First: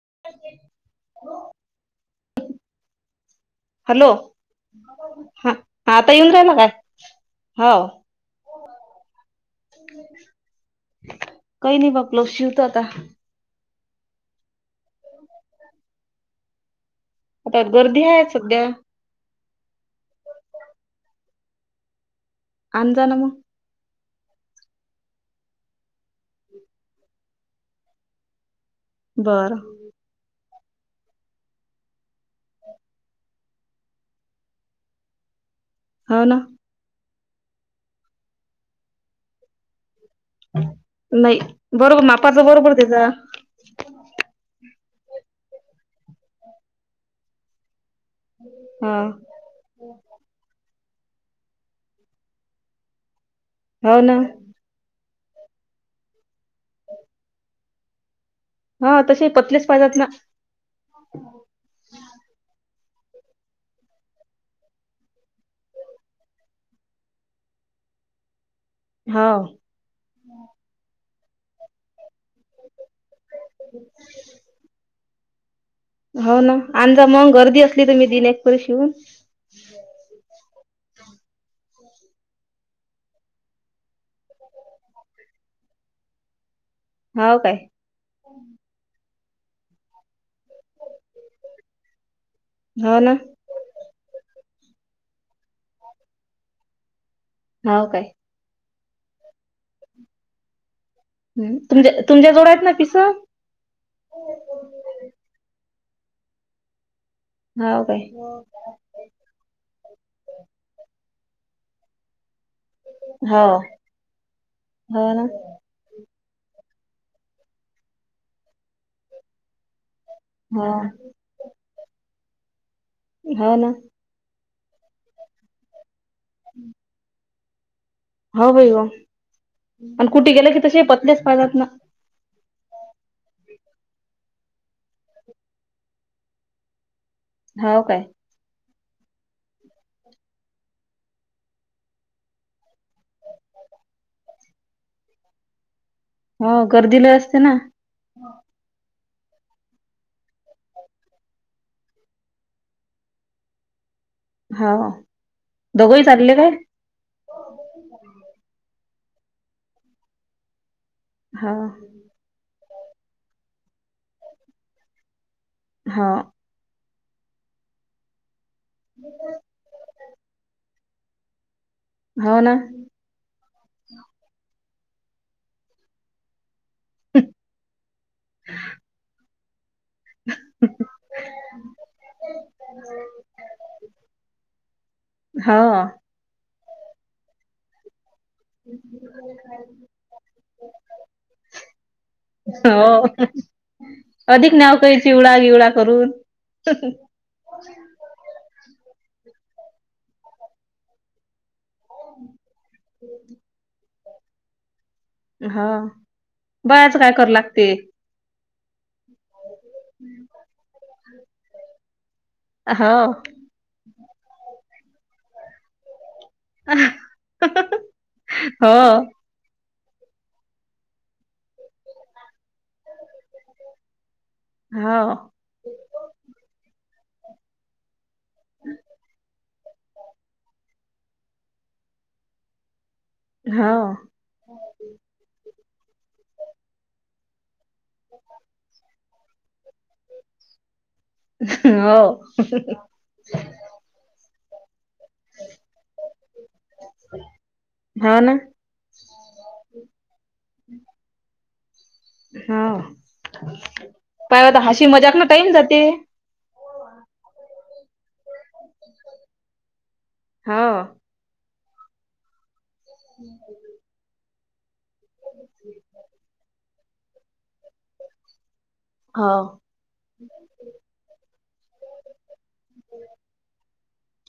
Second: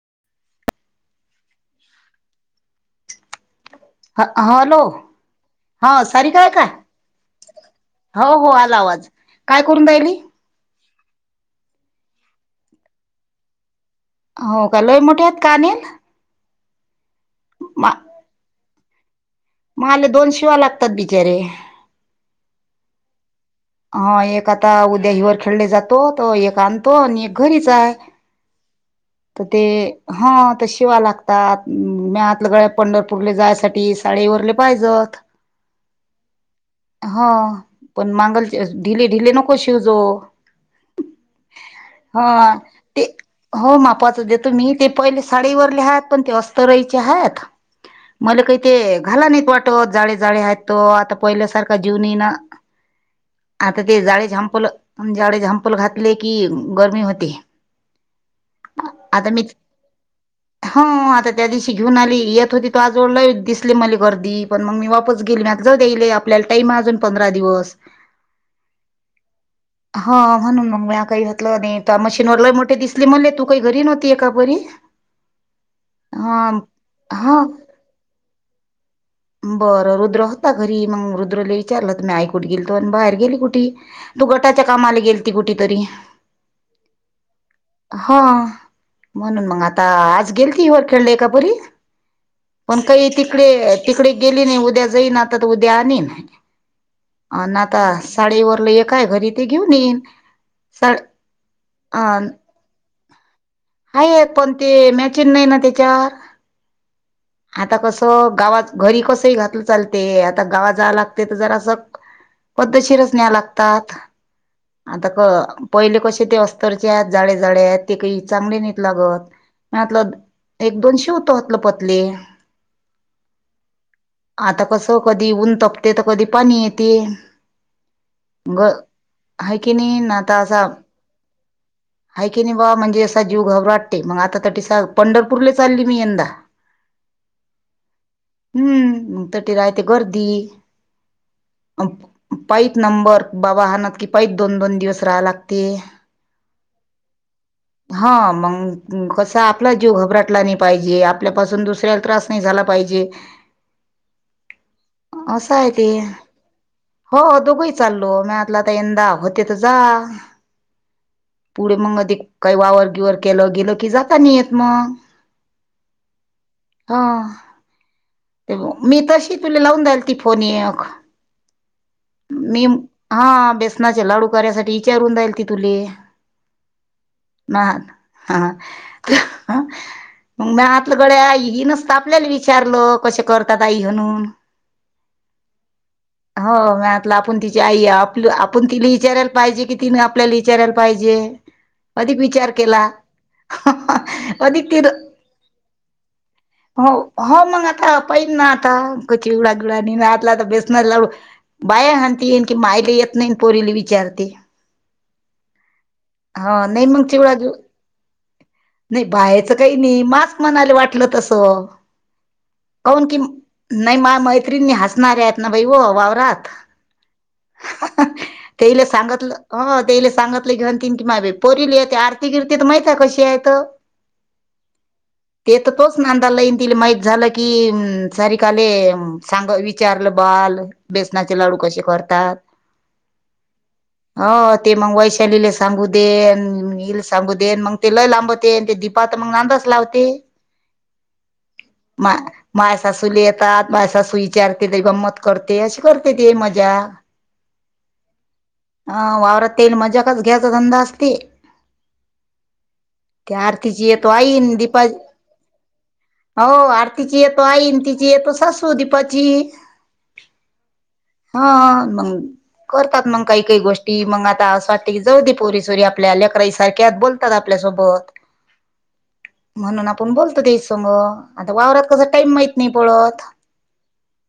[inaudible] ह हा हॅलो हा सारीका हाय काय हाव हो हो आला आवाज काय करून राहिली काही नाही बघलो शिवतो आता हो का लय मोठे आहेत का अनिल गर्दी हाय सध्या मगले दोन शिवा लागतात बिचारे अन जा ना म. हा एक आता उद्या हिवर खेळले जातो तर एक आणतो आणि एक घरीच आहे तर बरं ते हा ता शिवा लागतात म आतल्या गळ्या पंढरपूरले जायसाठी साडेवरले पाहिजत [inaudible] हा ना ह पण मांगलचे ढिले ढिले नको शिवजो नाही बरोबर हा मापाचा बरोबर ते त्याचा हो मा तुम्ही ते पहिले साडीवरले आहात पण ते अस्तरायचे आहात मला काही ते हा घाला नाहीत वाटत जाळे जाळे आहेत तो आता पहिल्यासारखा जीव नई ना आता हो ते ना जाळे झांपलं म्हणजे जाडी झांपल घातले की गरमी होते हा तसे आता मी पतलेच पाहिजेत ना हम आता त्या दिवशी घेऊन आली येत होती तू आज वडला दिसले मली गर्दी पण मग मी वापस गेली म जाऊईले आपल्याला टईम अजून पंधरा दिवस हाव [inaudible] हा म्हणून मग म काही घातलं आणि मशीनवरला मोठ दिसली म ही घरी नव्हती एकापरी हो ना अजा मग गर्दी असली तुम्ही दिन एकपरी शिवून बरं रुद्र रुद्र होता घरी मग रुद्रला विचारलंत मी आई कुठे गेलो आणि बाहेर गेली कुठे तू गटाच्या कामाला गेल ती कुठ कुठं तरी हाव काय हा म्हणून मग आता आज गेल ती वर खेळली एकापुरी पण हो काही ना तिकडे तिकडे नाही उद्या जाई उद्या आणि हाव आ काय साडीवर काय घरी ते घेऊन येईन साड ह तुम अ तुमच्या जवळ आहेत ना पिस आहे पण ते मॅचिन नाही ना त्याच्यावर आता हाव काय कसं गावा घरी कसही घातलं चालते आता गावा जाला तिथं जर असं पद्धतशीरच न्यायला हो लागतात हो ना पहिलं कशी श ते अस्तरचे आहेत जाडे जाड आहेत ते काही चांगले नेत लागतलं हो एक दोनशे होत होतलं पतले हा ना आता कसं कधी ऊन तपते तर कधी पाणी येते हो ग भाई हो हाय की नाही पण ना कुठे गेलं की तसे पतलेच पाहितात ना ह की नाही बा म्हणजे असा जीव घबराटते मग आता ति पंढरपूरले चालली मी यंदा [inaudible] हाव काय हम्म म त ते राहते गर्दी पाईत नंबर बाबा हानात की पाईत दोन दोन दिवस राहा लागते हो गर्दी लय असते ना हा मग कसा आपला जीव घबराटला नाही पाहिजे आपल्यापासून दुसऱ्याला त्रास नाही झाला पाहिजे हो [inaudible] असं आहे ते दोघंही चालले काय हो दोघंही चाललो म तर यंदा होते तर जा हो पुढे मग अध काही वावरगिवर केलं गेल की जाता नि येत मग हा हा ते मी तशी तुला लावून द्यायल ती फोन एक हो ना मी हा बेसनाचे लाडू करायसाठी विचारून राहिले तुले ना ह मग म आतलं गळ हनच आपल्याला विचारलं कसं करतात आई म्हणून हो हो मतलं आपण तिची आई आप आपुन तिली विच्यारायला पाइजी कि तिन आपल्याला विच्यारायला पाहिजे [unintelligible] हो अधिक नाव काही चिवडा गिवडा करून [unintelligible] हो हा मग आता पहिन ना आता क चवडा गिडाणी ना आतला आता बेसणार ला बाया [unintelligible] की मायेरी येत नाई पोरीला विचारते हा हा नाही बऱ्याच काय करू लागते नाइ [unintelligible] काइ नाइ [unintelligible] वाटलं तस हो काउन की नाही मा मैत्रीिणीनी हसणारे आहेत ना भाई हो वावररा हो तेला ला सांगतलं अ ले सांगितले घेणतीन की माे पोरली आरती गिरती तर माहितय कशी आहे त हो ते तर तोच ना अंदा लाईन दिली माहिती झालं की एम सारी काले सांग विचारलं बाल बेसनाचे लाडू कशे कर तात हो हो ते मग वैशालीला सांगू देन हल सांगू देन मग ते लय लांबते आणि ते दीपाात मग नांदच लावते हो मा मायसाासली येतात मायसाासई गंमत करते अशी करते ते मजा हो ना ह वावरात तेल मजाकच घ्यायचा धंदा असते त्या आरतीची येतो आईन हम्म दीपा हशी मजाक ते टाईम जाते हो आरतीची येतो आई येत सासू दिपाची हो हा मंग करतात मंग काइ काइ गोष्टी मग आता असं वाटते की जऊ दे पोरीसोरी आपल्या लेकराईसरतात बोलत तर आपल्यासोबत हो म्हणून आपण बोलतो ते सग आता वावरात कसा टाइम माहत नाही पळत [unintelligible]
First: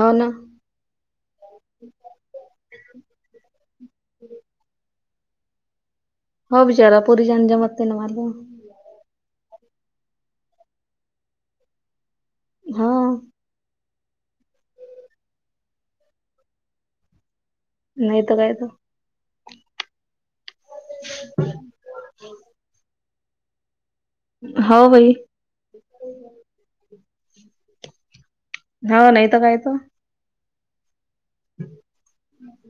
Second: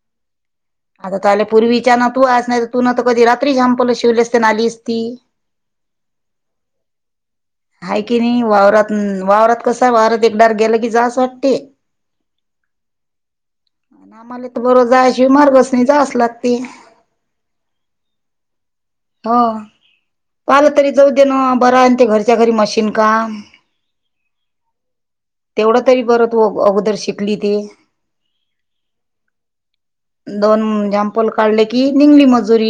[unintelligible] आता तले पूर्वीच्या ना तू नाही तू न तर कधी रात्री झांपलं शिवलस्न आलीच ती हो बिचाऱ्यात हाय की नाइ वावरात वावरात कस आहे वावरात एकबार गेलं की जावास वाटते हम्म आम्हाला तर बरो जाशि मार्गस नाही जा अस लागते नाहीत कायत हो पालं तरी जाऊ दे ना बरा आहे ते घर का हो बाई तेव त बद श बगली ते हा नाही तर काय त दोन जमपल काढले कि निंगली मजुरी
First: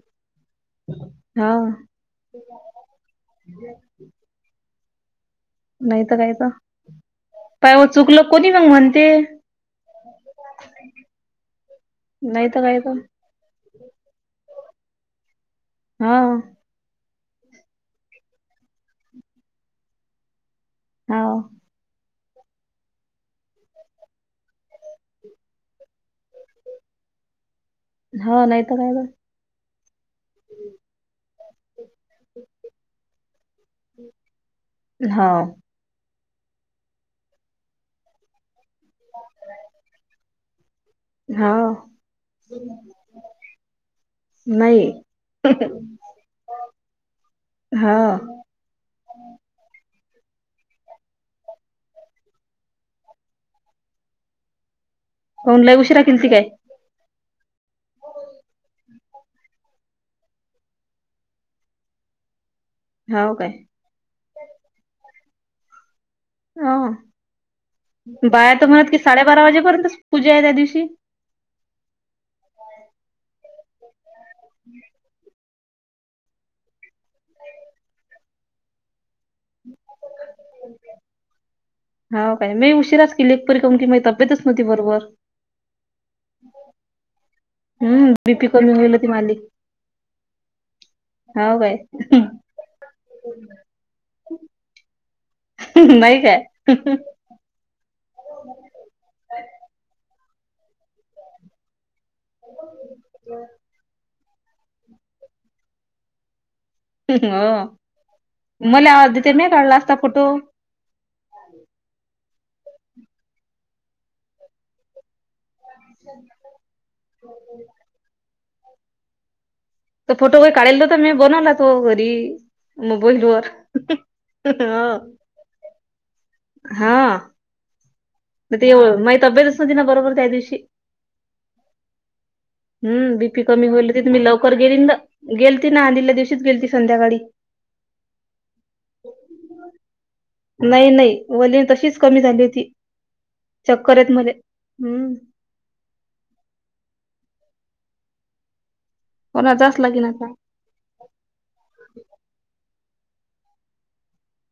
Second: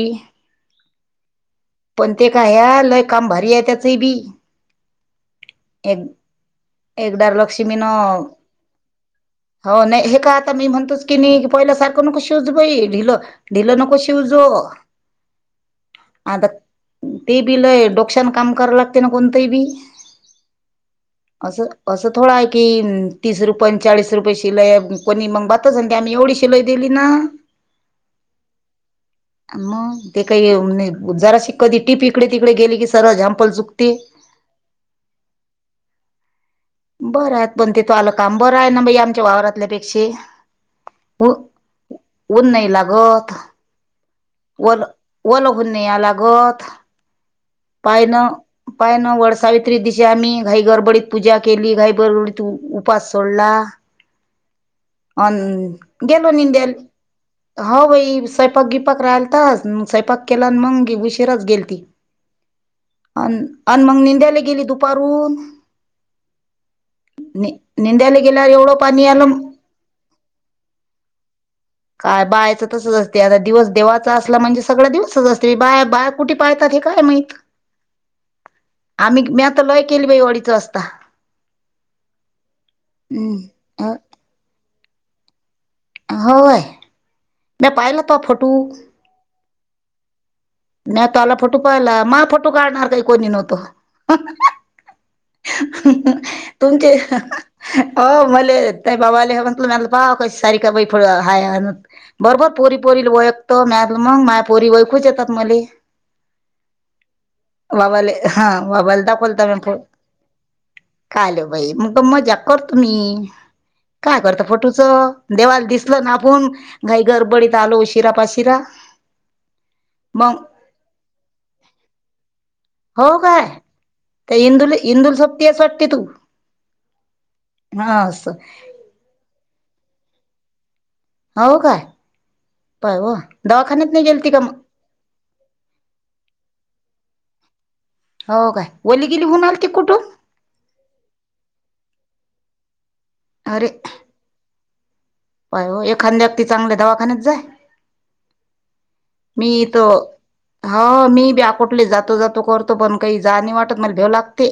हो पण ते काय या लय काम भारी आहे त्याचबी एक नाही तर काय तर एकदा पाय लक्षीमीन हो चुकलं कोणी मग म्हणते हो नाइ हे का आता मी म्हणतेच की नाइ पहिल्या सारखं नको नाही शूज तर प काय तर ढिलं ढीलं नको शिवजो हा आता ते बि लय डोकशान काम कराव लागतय ना कोणतंही बी हा असं असं थोडा आहे की तीस रुपये चाळीस रुपये शिलाई कोणी मग बातच आम्ही एवढी शिलाई दिली ना [unintelligible] हा नाही तर काय तर मग ते काइ अ जरास शिकवती टीप इकडे तिकडे गेली की सरव झम्पल चुक - - हा बरं आहत पण तेथ आलं काम बरं आहे ना बाई आमच्या वावरातल्यापेक्षा उ हो ऊन नाही लागत नाही वल वलहुन न या लागत हो पायन उपाय न वड सावित्री दिशी आम्ही घाई गरबडीत पूजा केली घाई गरबडीत उपास सोडला अन काऊन लय उशिरा केलती गेलो काय निंदेल हो भाई स्वयपाक गिपाक राहिलताच स्वयपाक केला मग उशीराच गेल ती हो अन् काय आन् मग निंद्याला गेली दुपारून हा नि निंद्याला गेल्यावर बाहेर तर एवढं म्हणत कि पाणी आलं म- साडेबारा वाजेपर्यंतच पूजा आहे त्या दिवशी काय बायचं तसच असते आता दिवस देवाचा असला म्हणजे सगळा दिवसच अस तु बा बाया कुठे पाळतात हे काय माहित आम्ही मी आता लय केली बा डीच असता हो काय मी उशीराच केली एकपरी काऊन की माझी अ- तब्येतच नव्हती बरोबर होय म्या पाहिला हम्म तो बी पी फोटो कर लिून गेल ती मालिक नाही तोला फोटो पाहिला मा फोटो काढणार काही कोणी नव्हतो नाही [unintelligible] काय तुमचे [unintelligible] अ मले त बाबाले म्हटलं मलं पा कसे - सारीका बाई फुड हाय हाय बई बरोबर पोरी पोरी वळकत मग [unintelligible] पोरी वळकूच येतात मले हो वावाले हा मला वावलता आवाज देते दाखोलता मी काढला फोन असता फोटो काले बाई मग मजाक करतो मी काय करता फोटोचं देवाल दिसल नापून घाई गरबडीत आलो उशिरा पाशिरा त फोटो मग का काढाल नव्हतं मी बनवला होता तो घरी मोबाईल हो काय वर त्या [unintelligible] इंदुल इंदुल सोबतीस वाटते तू हा हा हा असं म ते माइ तब्येतच नव्हती ना बरोबर त्या दिवशी हो काय पाय व हम् बीपी कमी होईल दवाखान्यात नाही तीत मी गेलती का मग लवकर गेली न गेलती ना आधल्या दिवशीच गेल ती संध्याकाळी हो काय ओली गेली होन आल ती कुठुन नाही नाही वली तशीच कमी झाली होती अरे चक्कर येत मले हम्म पाय हो एखाद्या ती चांगल्या दवाखान्यात जाय हो मी ना इथ जाच लागेन आता. ह मी ब्याकोठले जातो जातो करतो तो पण काही जाणी वाटत मला भ्याव लई वाटतय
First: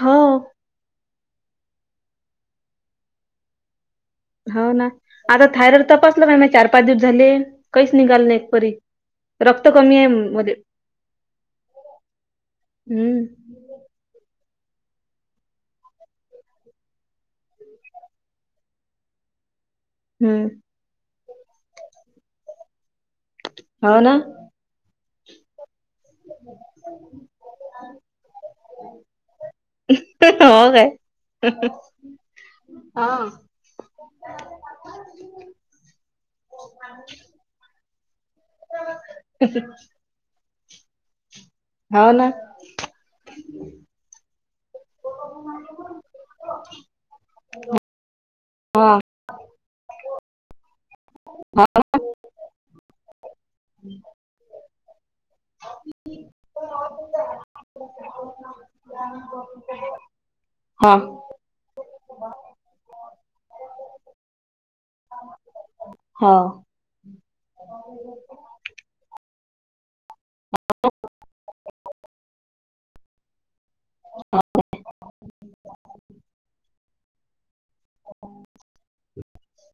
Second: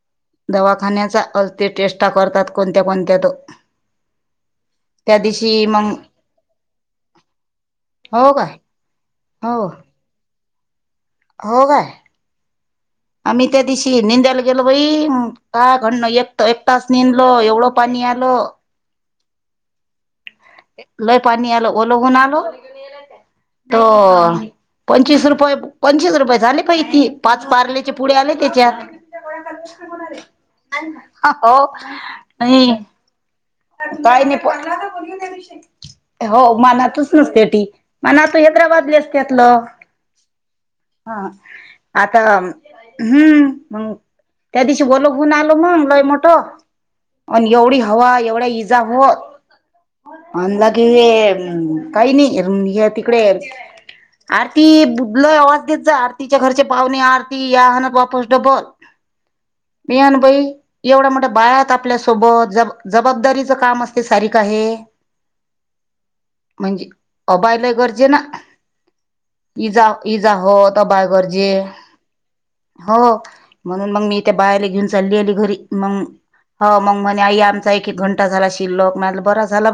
हो. दवाखान्याचा अल्ती टेष्टा करतात कोणत्या कोणत्यात हो ना आता थायरड तपासलंहि मा चार पाच दिवस झाले काहीच निघाल हो ना एक काय परी हो रक्त कमी आहे मध्ये हो काय हं. आम्ही त्या दिशीे निंद्याला गेलं बाई काय घडण एक त एक तास नेदल एवढं पाणी आलं हं. लय पाणी आलो ओलोघणा आलो त हो ना. पंचवीस रुपये पंचवीस रुपये झाले पाहि त पाच पारल्याचे पुढ आले त्याच्यात हो काय? हो नाही हां. का नाही हो मनातच नसतेी मण तू हैदराबादले असतेतलं हा हो आता ना. हम् मंग त्या दिवशी बल होऊन आलो मंग लय मोठ आणि एवढी हवा एवढी इजा हां. हो नला कि हां. काही नाही तिकडे आरती बुला आवाज देत जा आरतीच्या घरचे पाहुणे आरती या हहनात वापस डबल ह मी अन भाई एवढा म्हठ बाळत आपल्यासोबत ज जबाबदारीचं काम असतय सारीका हे हो [unintelligible] [unintelligible] म्हणून मग मी इथे बाहेर घेऊन चालली आली घरी मग ह मग म्हणे आई आम ं शक ब झाला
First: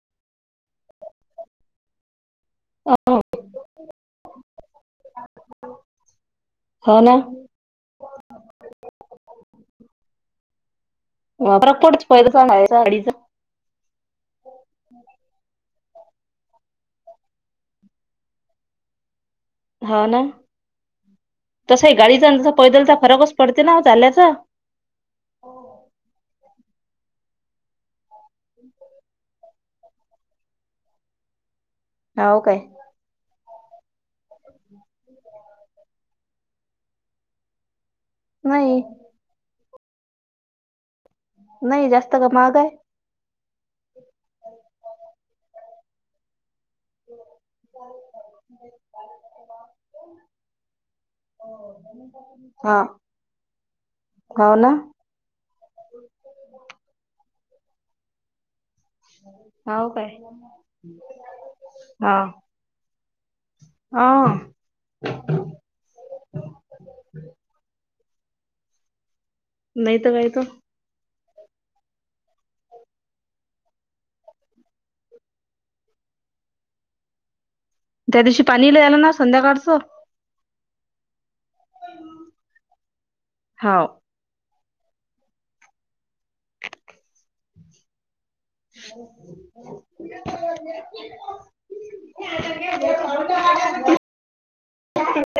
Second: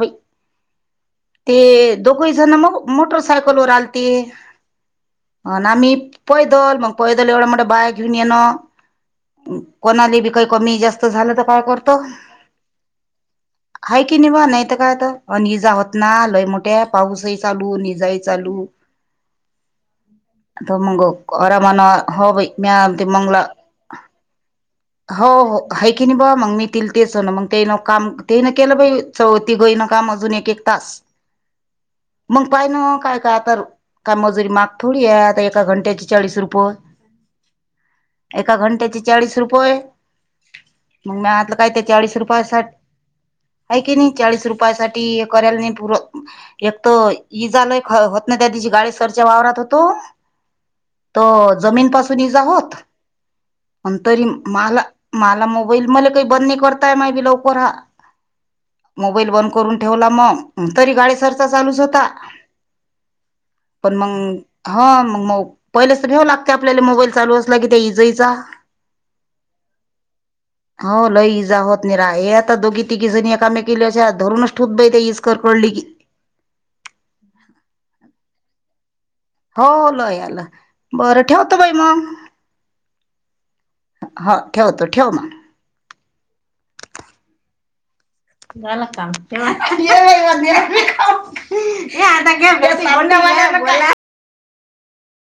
जणग हो. मोटरसायकल वर आलते ह आम्ही पैदल मग हो ना. पैदल एवढं मोठं बाय घेऊन येणं कोणाली बी काही कमी जास्त झालं तर काय फरक करतो पडतो पैदलचा आणि गाडीचा आहे कि नाही बा नाहीत काय तर काय आता आणि इजा होता नालय मोठ्या पाऊसही चालू अन ईजाही चालू हा ना त मग आरामान तसही हो गाडीचा आणि बै तसा मी आ पैदलचा ते फरकच मंगला पडते ना चालल्याचा हो हो हाय किणी बुवा मंग मि तेच ना मग ते काम तीन केलं बै चौती ग ना काम अजून एक एक तास हो मंग [unintelligible] काय पाय काय काय तर काय मजुरी माग थोडी आहे आता एका घंट्याची चाळीस रुपये एका नाही घंट्याची चाळीस रुपय मग आतलं काय ते नाही जास्त चाळीस का रुपया महाग सा आहे ऐ कि नाही चाळीस रुपया साठी कयला नाही पूर एक तर इजा लई एक होत ना त्या दिशी गाडी सरच्या वावरात होतो तो जमीन पासून इजा होत हा पण तरी हो ना माला माला मोबाईल मधला काही बंद नाही करताय माही पुरा मोबाईल बंद करून हो ठेवला काय मग तरी गाडीसरचा चालूच होता हा [inaudible] पण हा मंग ह मग म पहिले तर भेऊ लागते आपल्याला मोबाईल चालू असला की ते इज जा नाही तर काय त जा होत निर्हायत दोघी तिघी जणी एकामेकिला शा धरूनच ठोत बइ इज कडकडली कि [inaudible] शी पाणी लि्यायला ना हो संध्याकाळचं ल याला बर ठेवतो बाई मग हाव हा ठेवतो ठेव मग झालं काम ठेवा [inaudible] आता बस [inaudible] [inaudible]